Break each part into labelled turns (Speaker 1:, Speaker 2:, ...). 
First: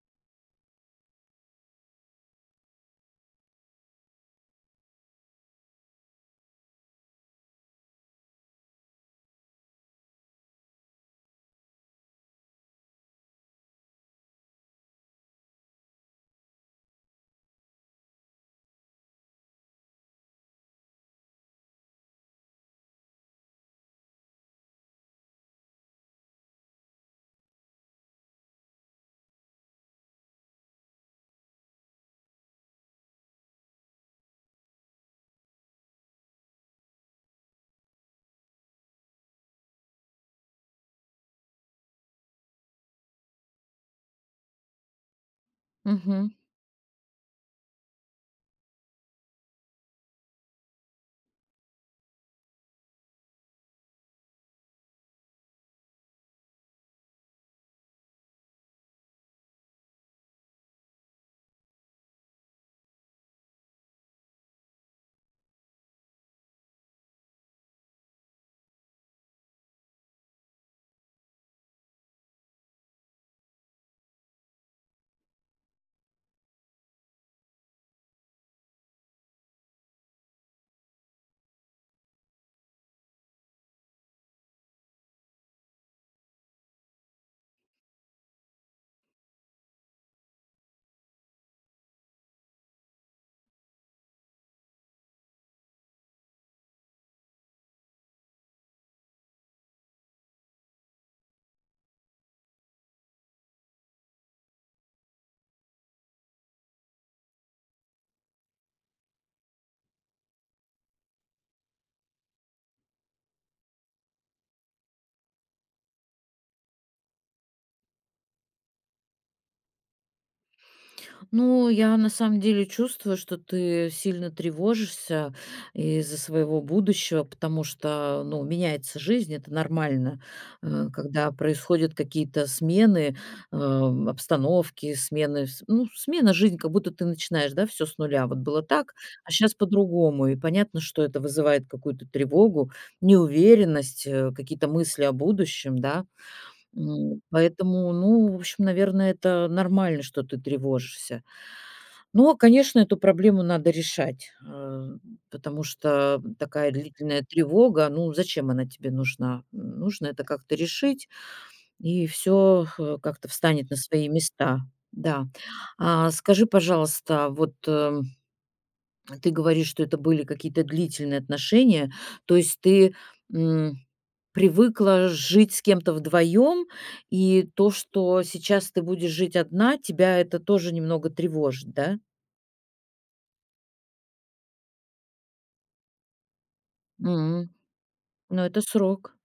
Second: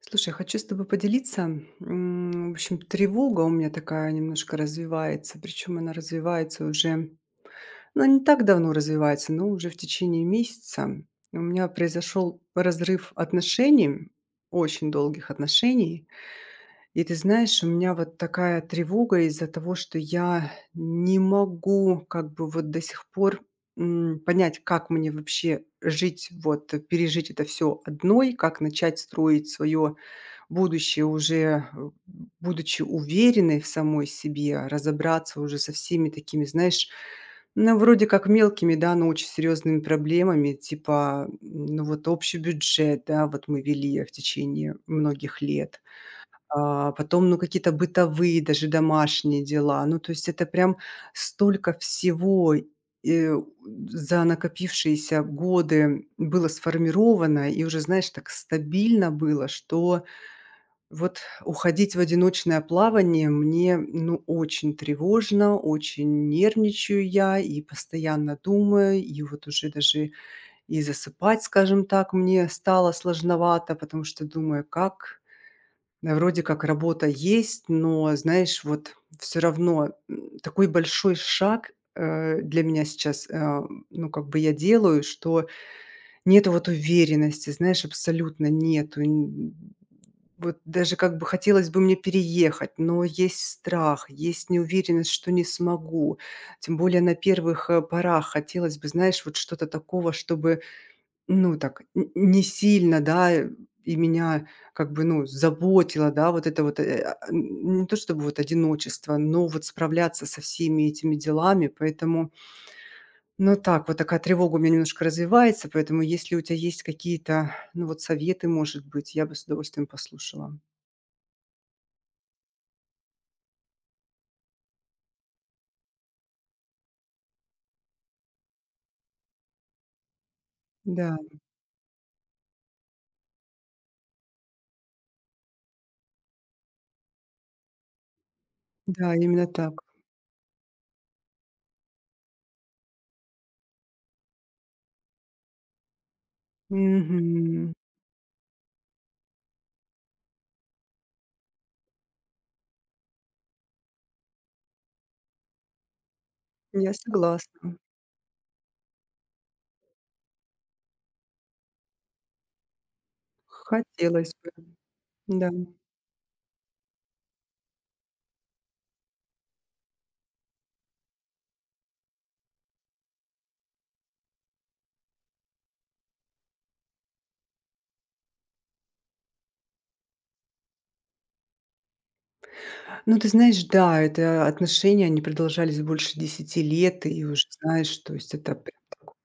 Speaker 1: Слушай, хочу с тобой поделиться. В общем, тревога у меня такая немножко развивается, причем она развивается уже, ну, не так давно развивается, но уже в течение месяца. У меня произошел разрыв отношений, очень долгих отношений. И ты знаешь, у меня вот такая тревога из-за того, что я не могу как бы вот до сих пор понять, как мне вообще жить, вот пережить это все одной, как начать строить свое будущее уже, будучи уверенной в самой себе, а разобраться уже со всеми такими, знаешь, ну, вроде как мелкими, да, но очень серьезными проблемами, типа, ну, вот общий бюджет, да, вот мы вели в течение многих лет.
Speaker 2: Мгм.
Speaker 1: А, потом, ну, какие-то бытовые, даже домашние дела. Ну, то есть это прям столько всего э, за накопившиеся годы было сформировано и уже, знаешь, так стабильно было, что вот уходить в одиночное плавание мне, ну, очень тревожно, очень нервничаю я и постоянно думаю, и вот уже даже и засыпать, скажем так, мне стало сложновато, потому что думаю, как, да, вроде как работа есть, но, знаешь, вот все равно, такой большой шаг, для меня сейчас, ну, как бы я делаю, что нету вот уверенности, знаешь, абсолютно нету. Н Вот даже как бы хотелось бы мне переехать, но есть страх, есть неуверенность, что не смогу. Тем более на первых, порах хотелось бы, знаешь, вот что-то такого, чтобы, ну, так н не сильно, да, и меня как бы, ну, заботило, да, вот это вот, э, а, н не то чтобы вот одиночество, но вот справляться со всеми этими делами. Поэтому ну так, вот такая тревога у меня немножко развивается, поэтому если у тебя есть какие-то, ну, вот советы, может быть, я бы с удовольствием послушала.
Speaker 2: Ну, я на самом деле чувствую, что ты сильно тревожишься из-за своего будущего, потому что, ну, меняется жизнь, это нормально,
Speaker 1: Да,
Speaker 2: когда происходят какие-то смены, обстановки, смены, ну, смена жизни, как будто ты начинаешь, да, все с нуля. Вот было так,
Speaker 1: да,
Speaker 2: а
Speaker 1: именно
Speaker 2: сейчас
Speaker 1: так.
Speaker 2: по-другому. И понятно, что это вызывает какую-то тревогу, неуверенность, какие-то мысли о будущем, да.
Speaker 1: Мгм.
Speaker 2: Поэтому, ну, в общем, наверное, это нормально, что ты тревожишься. Но, конечно, эту проблему надо решать, потому что такая
Speaker 1: Я
Speaker 2: длительная
Speaker 1: согласна.
Speaker 2: тревога, ну, зачем она тебе нужна? Нужно это как-то решить, и все как-то встанет на свои
Speaker 1: Хотелось бы,
Speaker 2: места. Да.
Speaker 1: да.
Speaker 2: А скажи, пожалуйста, вот, ты говоришь, что это были какие-то длительные отношения. То есть ты, м привыкла жить с кем-то вдвоем, и то, что сейчас ты будешь жить одна, тебя это тоже немного тревожит, да?
Speaker 1: Ну, ты знаешь, да, это отношения, они продолжались больше 10 лет, и уже,
Speaker 2: М.
Speaker 1: знаешь, то есть
Speaker 2: Но
Speaker 1: это...
Speaker 2: это срок.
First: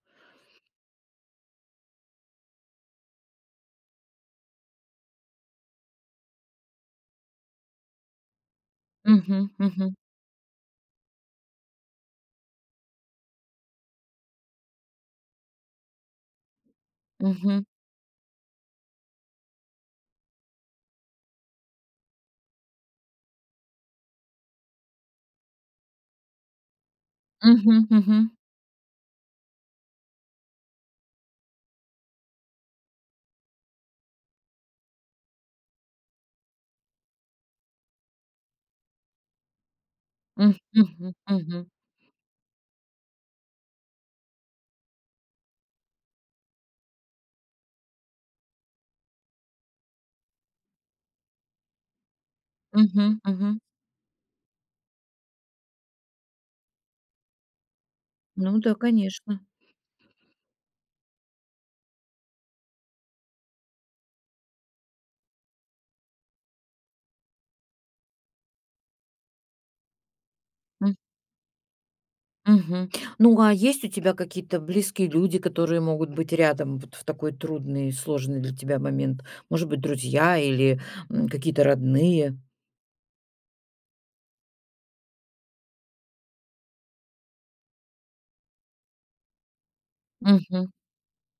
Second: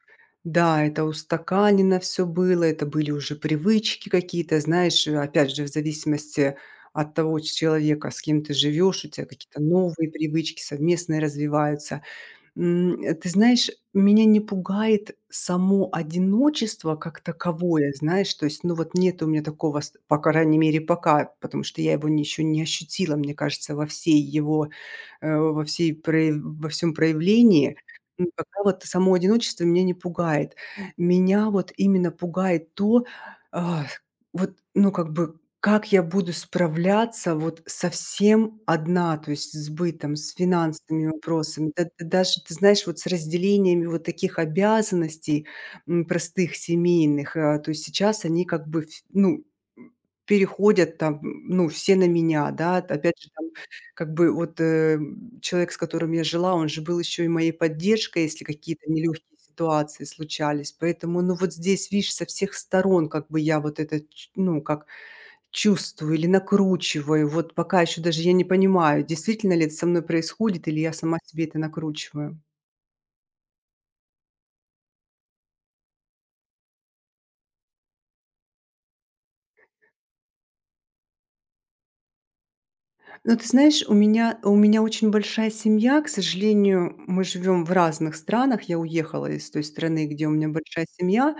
Speaker 1: Да, это устаканено все было, это были уже привычки какие-то, знаешь, опять же, в зависимости от того ч человека, с кем ты живешь, у тебя
Speaker 2: Мгм,
Speaker 1: какие-то
Speaker 2: мгм,
Speaker 1: новые привычки совместные развиваются. Ты знаешь, меня не пугает само одиночество как
Speaker 2: мгм,
Speaker 1: таковое, знаешь, то есть, ну, вот нет у меня такого, ст по крайней мере, пока, потому что я его н еще не ощутила, мне кажется, во всей его во всей прояв во всем проявлении.
Speaker 2: мгм, мгм,
Speaker 1: М, пока вот само одиночество меня не пугает. Меня вот именно пугает то, а, вот, ну, как бы, как я буду справляться вот совсем одна, то есть с бытом, с
Speaker 2: м,
Speaker 1: финансовыми
Speaker 2: мгм, мгм,
Speaker 1: вопросами, да даже, ты знаешь, вот с разделениями вот таких обязанностей, простых семейных. А, то есть сейчас они как бы, ф ну, м, переходят там, ну, все на меня, да. Опять
Speaker 2: мгм,
Speaker 1: же, там
Speaker 2: мгм.
Speaker 1: как бы вот, человек, с которым я жила, он же был еще и моей поддержкой, если
Speaker 2: Ну да,
Speaker 1: какие-то нелегкие
Speaker 2: конечно.
Speaker 1: ситуации случались. Поэтому, ну, вот здесь, видишь, со всех сторон как бы я вот это, ну, как чувствую или накручиваю. Вот пока еще даже я не понимаю, действительно ли это со мной происходит, или я
Speaker 2: М,
Speaker 1: сама себе это накручиваю.
Speaker 2: мгм. Ну, а есть у тебя какие-то близкие люди, которые могут быть рядом вот в такой трудный, сложный для тебя момент? Может быть, друзья или, какие-то родные?
Speaker 1: Ну, ты знаешь, у меня очень большая семья. К сожалению, мы живем в разных странах. Я уехала из той страны, где у меня
Speaker 2: Мгм,
Speaker 1: большая семья.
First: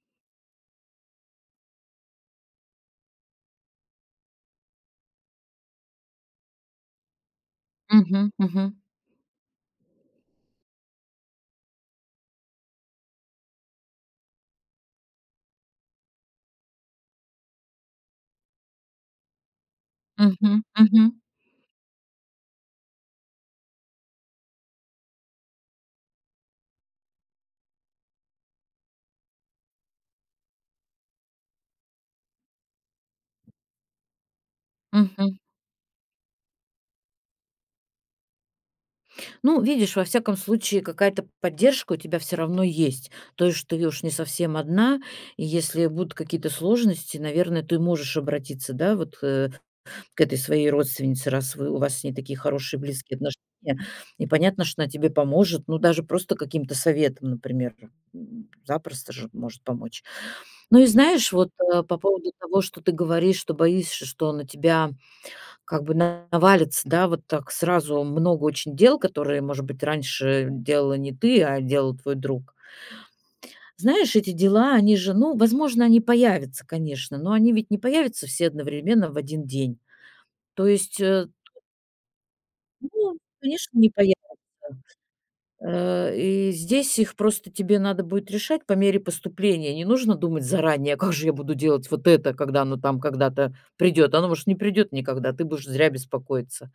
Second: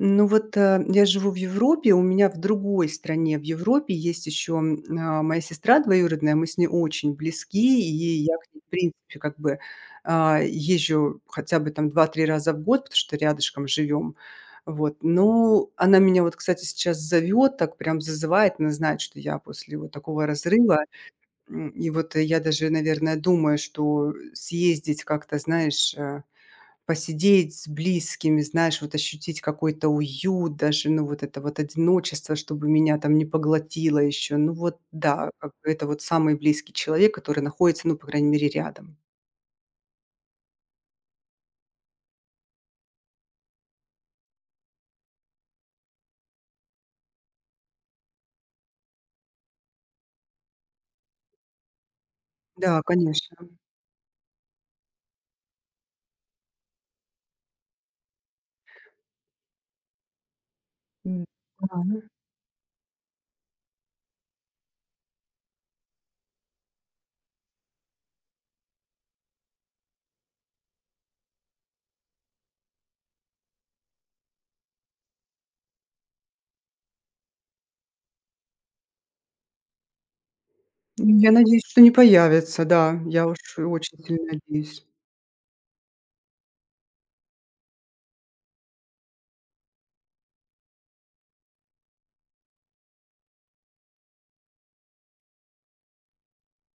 Speaker 1: Но вот, я живу в Европе, у меня в другой стране в Европе есть еще, моя сестра двоюродная. Мы с ней очень близки, и
Speaker 2: мгм,
Speaker 1: я к ней,
Speaker 2: мгм.
Speaker 1: в принципе, как бы, езжу хотя бы там 2-3 раза в год, потому что рядышком живем. Вот, но она меня вот, кстати, сейчас зовет, так прям зазывает. Она знает, что я после вот такого
Speaker 2: Мгм,
Speaker 1: разрыва.
Speaker 2: мгм,
Speaker 1: И вот, я даже, наверное, думаю, что съездить как-то, знаешь, посидеть с близкими, знаешь, вот ощутить какой-то уют, даже, ну, вот это вот одиночество, чтобы меня там не поглотило еще. Ну вот да,
Speaker 2: мгм.
Speaker 1: как бы это вот самый близкий человек, который находится, ну, по крайней мере, рядом.
Speaker 2: Ну, видишь, во всяком случае, какая-то поддержка у тебя все равно есть. То есть ты уж не совсем одна, и если будут какие-то сложности, наверное, ты можешь обратиться, да, вот к этой своей родственнице, раз вы, у вас с ней такие хорошие
Speaker 1: Да,
Speaker 2: близкие
Speaker 1: конечно.
Speaker 2: отношения. И понятно, что она тебе поможет, ну, даже просто каким-то советом, например, запросто же может помочь. Ну и
Speaker 1: М,
Speaker 2: знаешь, вот по
Speaker 1: да.
Speaker 2: поводу того, что ты говоришь, что боишься, что на тебя как бы на навалится, да, вот так сразу много очень дел, которые, может быть, раньше делала не ты, а делал твой друг. Знаешь, эти дела, они же, ну, возможно, они появятся, конечно, но они ведь не появятся все одновременно в один день. То есть,
Speaker 1: Ну, я надеюсь, что не появится, да,
Speaker 2: ну,
Speaker 1: я уж
Speaker 2: конечно, не
Speaker 1: очень
Speaker 2: появятся.
Speaker 1: сильно надеюсь.
Speaker 2: И здесь их просто тебе надо будет решать по мере поступления. Не нужно думать заранее: "Как же я буду делать вот это, когда оно там когда-то придет. Оно, может, не придет никогда, ты будешь зря беспокоиться.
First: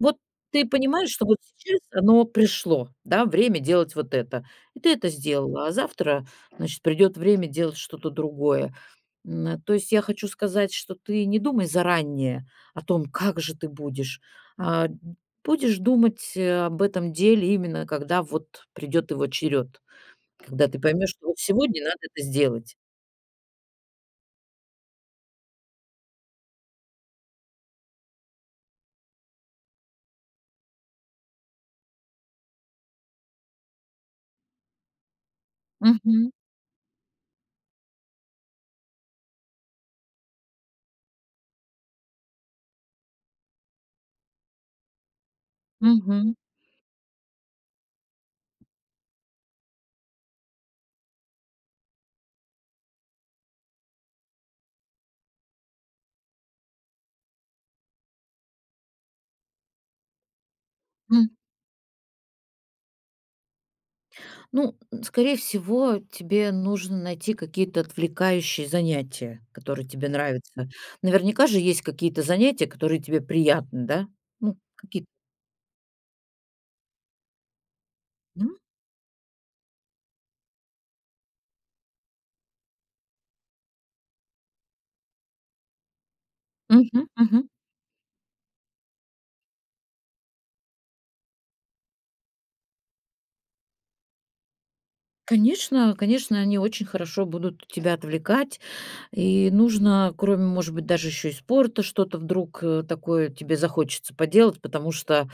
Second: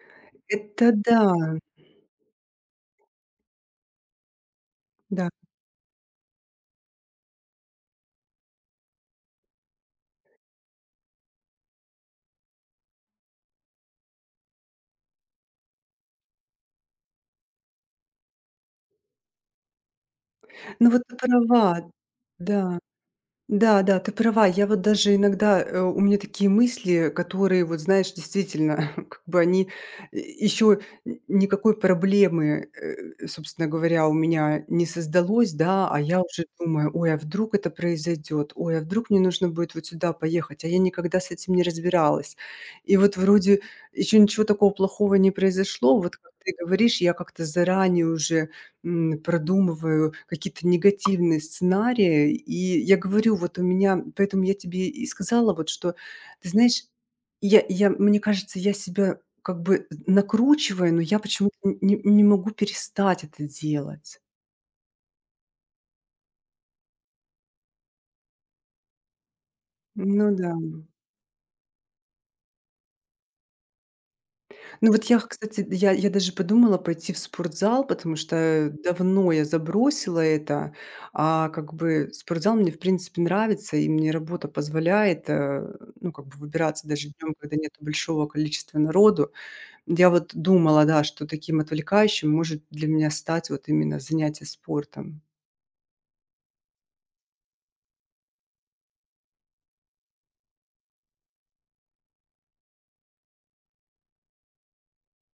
Speaker 2: Вот ты
Speaker 1: Это
Speaker 2: понимаешь,
Speaker 1: да,
Speaker 2: что вот сейчас оно пришло, да, время делать вот это. И ты это
Speaker 1: да.
Speaker 2: сделала, а завтра, значит, придет время делать что-то другое. То есть я хочу сказать, что ты не думай заранее о том, как же ты будешь, а будешь думать, об этом деле именно когда вот придет его черед, когда ты
Speaker 1: Ну, вот
Speaker 2: поймешь,
Speaker 1: ты
Speaker 2: что вот сегодня
Speaker 1: права,
Speaker 2: надо это сделать.
Speaker 1: да. Да, да, ты права. Я вот даже иногда, у меня такие мысли, которые, вот знаешь, действительно, как бы они еще никакой проблемы, собственно говоря, у меня не создалось, да, а я
Speaker 2: Мгм,
Speaker 1: уже думаю, ой, а вдруг это произойдет, ой, а вдруг мне нужно будет вот сюда поехать, а я никогда с этим не разбиралась. И вот вроде еще ничего такого плохого не произошло, вот как
Speaker 2: мгм.
Speaker 1: ты говоришь, я как-то заранее уже продумываю какие-то негативные сценарии. И я говорю, вот у меня поэтому я тебе и сказала, вот что, ты знаешь, я мне кажется, я себя как бы накручиваю, но я почему-то не могу перестать это делать.
Speaker 2: Ну, скорее всего, тебе нужно найти какие-то отвлекающие занятия, которые тебе
Speaker 1: Ну да.
Speaker 2: нравятся. Наверняка же есть какие-то занятия, которые тебе приятны, да? Ну,
Speaker 1: Ну вот
Speaker 2: какие-то,
Speaker 1: я, кстати, я даже подумала пойти в спортзал, потому что,
Speaker 2: м?
Speaker 1: давно я забросила это. Как бы спортзал мне, в принципе, нравится, и мне работа позволяет, ну, как бы выбираться
Speaker 2: Мгм,
Speaker 1: даже днем,
Speaker 2: мгм.
Speaker 1: когда нет большого количества народу. Я вот думала, да, что таким отвлекающим может для меня стать вот именно занятие спортом.
Speaker 2: Конечно, конечно, они очень хорошо будут тебя отвлекать, и нужно, кроме, может быть, даже еще и спорта, что-то вдруг, такое тебе захочется поделать, потому что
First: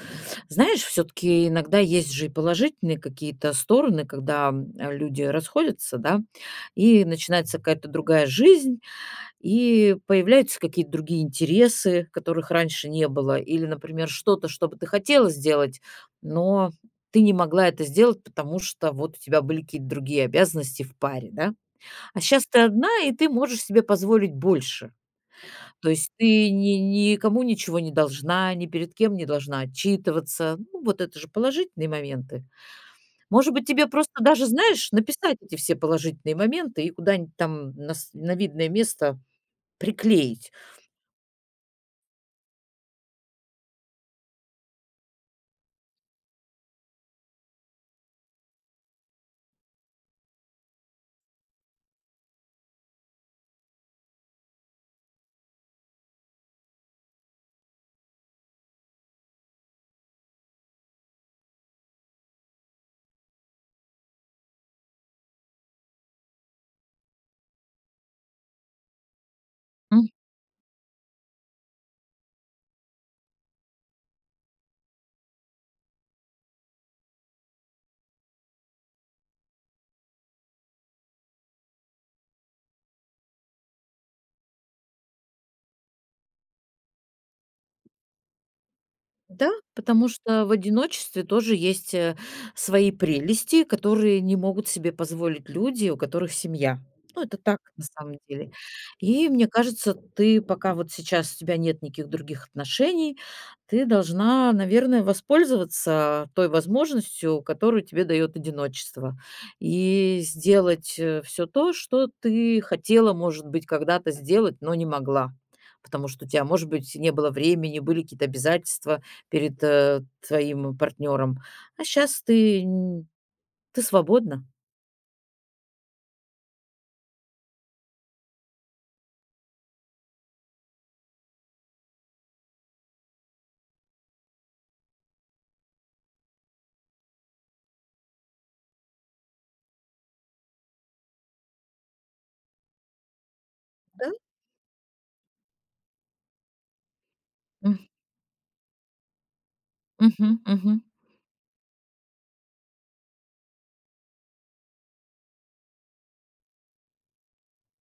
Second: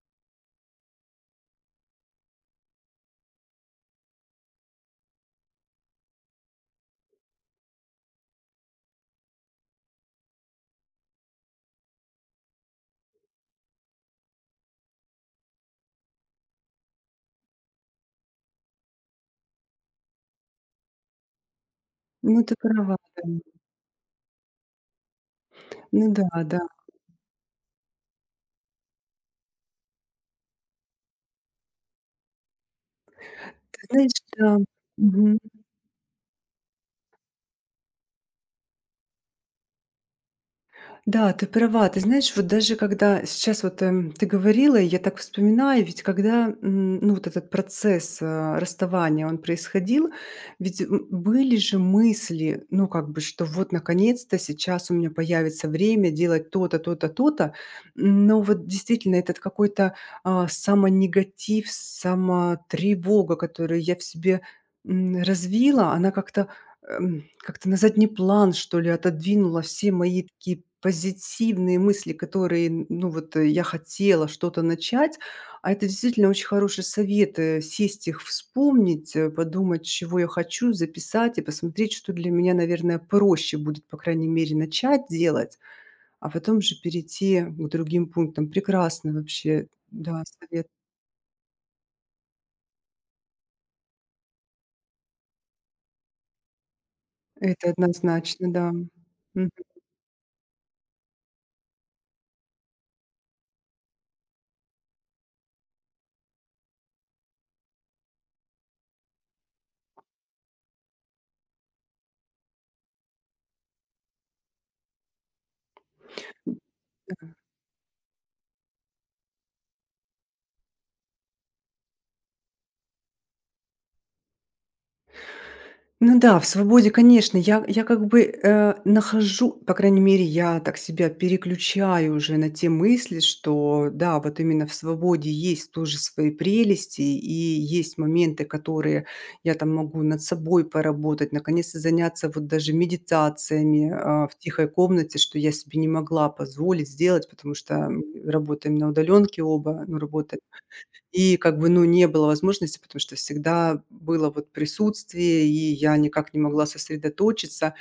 Speaker 2: знаешь, все-таки иногда есть же и положительные какие-то стороны, когда люди расходятся, да, и начинается какая-то другая жизнь, и появляются какие-то другие интересы, которых раньше не было, или, например, что-то, что бы ты хотела сделать, но ты не могла это сделать, потому что вот у тебя были какие-то другие обязанности в паре, да. А
Speaker 1: Ну,
Speaker 2: сейчас
Speaker 1: ты
Speaker 2: ты одна,
Speaker 1: права,
Speaker 2: и
Speaker 1: да.
Speaker 2: ты можешь себе позволить больше. То
Speaker 1: Ну
Speaker 2: есть
Speaker 1: да,
Speaker 2: ты
Speaker 1: да.
Speaker 2: ни никому ничего не должна, ни перед кем не должна отчитываться. Ну, вот это же положительные моменты. Может быть,
Speaker 1: Ты
Speaker 2: тебе просто
Speaker 1: знаешь,
Speaker 2: даже,
Speaker 1: да.
Speaker 2: знаешь,
Speaker 1: Мгм.
Speaker 2: написать эти все положительные моменты и куда-нибудь там на видное место приклеить.
Speaker 1: Да, ты права. Ты знаешь, вот даже когда сейчас вот ты говорила, и я так вспоминаю, ведь когда ну, вот этот процесс расставания, он происходил, ведь были же мысли, ну как бы, что вот наконец-то сейчас у меня появится время делать то-то, то-то, то-то. Но вот действительно этот какой-то самонегатив, самотревога, которую я в себе развила, она как-то как-то на задний план, что ли, отодвинула все мои такие позитивные мысли, которые, ну вот я хотела что-то начать. А это действительно очень хороший совет, сесть их, вспомнить, подумать, чего я хочу, записать и посмотреть, что для меня, наверное, проще будет, по крайней мере, начать делать, а потом же перейти к другим пунктам. Прекрасно
Speaker 2: Да,
Speaker 1: вообще,
Speaker 2: потому
Speaker 1: да,
Speaker 2: что в
Speaker 1: совет.
Speaker 2: одиночестве тоже есть, свои прелести, которые не могут себе позволить люди, у которых семья. Ну, это так,
Speaker 1: Это
Speaker 2: на самом
Speaker 1: однозначно,
Speaker 2: деле.
Speaker 1: да.
Speaker 2: И мне кажется, ты пока вот сейчас у тебя нет никаких других отношений, ты должна, наверное, воспользоваться той возможностью, которую тебе дает одиночество. И сделать, все то, что ты хотела, может быть, когда-то сделать, но не могла. Потому что у тебя, может быть, не было времени, были какие-то обязательства. Перед, твоим партнёром. А сейчас ты свободна.
Speaker 1: Ну да, в свободе, конечно, я как бы, нахожу, по крайней мере, я так себя переключаю уже на те мысли, что да, вот именно в свободе есть тоже свои прелести и есть моменты, которые я там могу над собой поработать, наконец-то заняться вот даже медитациями,
Speaker 2: Да?
Speaker 1: в тихой комнате, что я себе не могла позволить сделать, потому что
Speaker 2: М.
Speaker 1: мы работаем на удалёнке оба, ну,
Speaker 2: Мгм,
Speaker 1: работа
Speaker 2: мгм,
Speaker 1: и как бы, ну, не было возможности, потому что всегда было вот присутствие, и я никак не могла сосредоточиться.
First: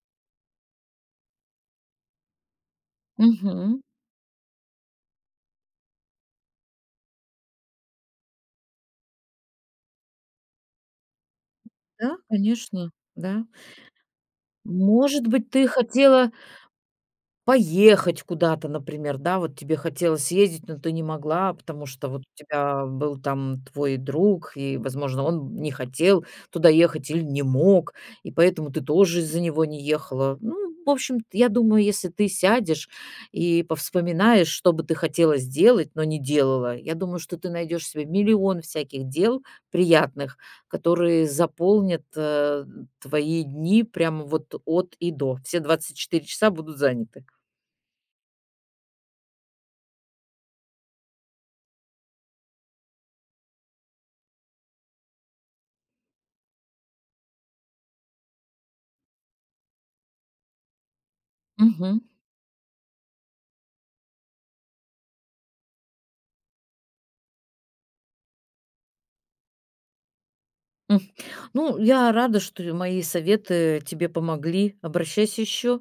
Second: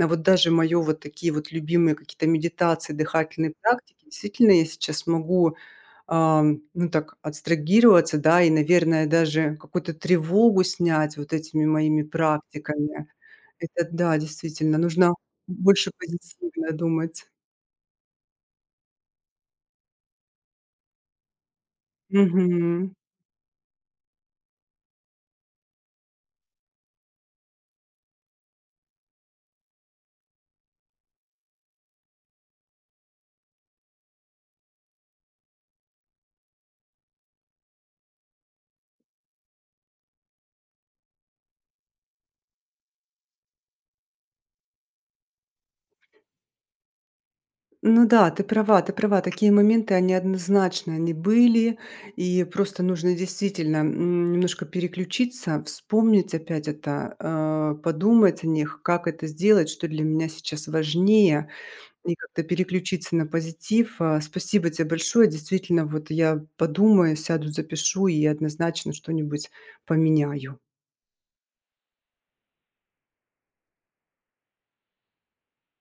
Speaker 1: А вот даже моё вот такие вот любимые какие-то медитации, дыхательные
Speaker 2: мгм.
Speaker 1: практики, действительно, я сейчас могу, ну, так абстрагироваться, да, и, наверное, даже какую-то тревогу снять вот этими моими
Speaker 2: Да, конечно,
Speaker 1: практиками.
Speaker 2: да.
Speaker 1: Это да, действительно, нужно
Speaker 2: Может быть, ты
Speaker 1: больше
Speaker 2: хотела
Speaker 1: позитивно думать.
Speaker 2: поехать куда-то, например, да, вот тебе хотелось съездить, но ты не могла, потому что вот у тебя
Speaker 1: Мгм.
Speaker 2: был там твой друг, и, возможно, он не хотел туда ехать или не мог, и поэтому ты тоже из-за него не ехала. Ну, в общем, я думаю, если ты сядешь и повспоминаешь, что бы ты хотела сделать, но не делала, я думаю, что ты найдешь себе миллион всяких дел приятных, которые заполнят твои дни прямо вот от и до. Все 24 часа будут заняты.
Speaker 1: Ну да, ты права, ты права. Такие моменты, они однозначно, они были. И просто нужно действительно немножко переключиться, вспомнить опять это, подумать о них, как это сделать, что для меня сейчас важнее,
Speaker 2: Мгм.
Speaker 1: и как-то переключиться на позитив. Спасибо тебе большое. Действительно, вот я подумаю, сяду, запишу и однозначно что-нибудь поменяю.
Speaker 2: М. Ну, я рада, что мои советы тебе помогли. Обращайся еще.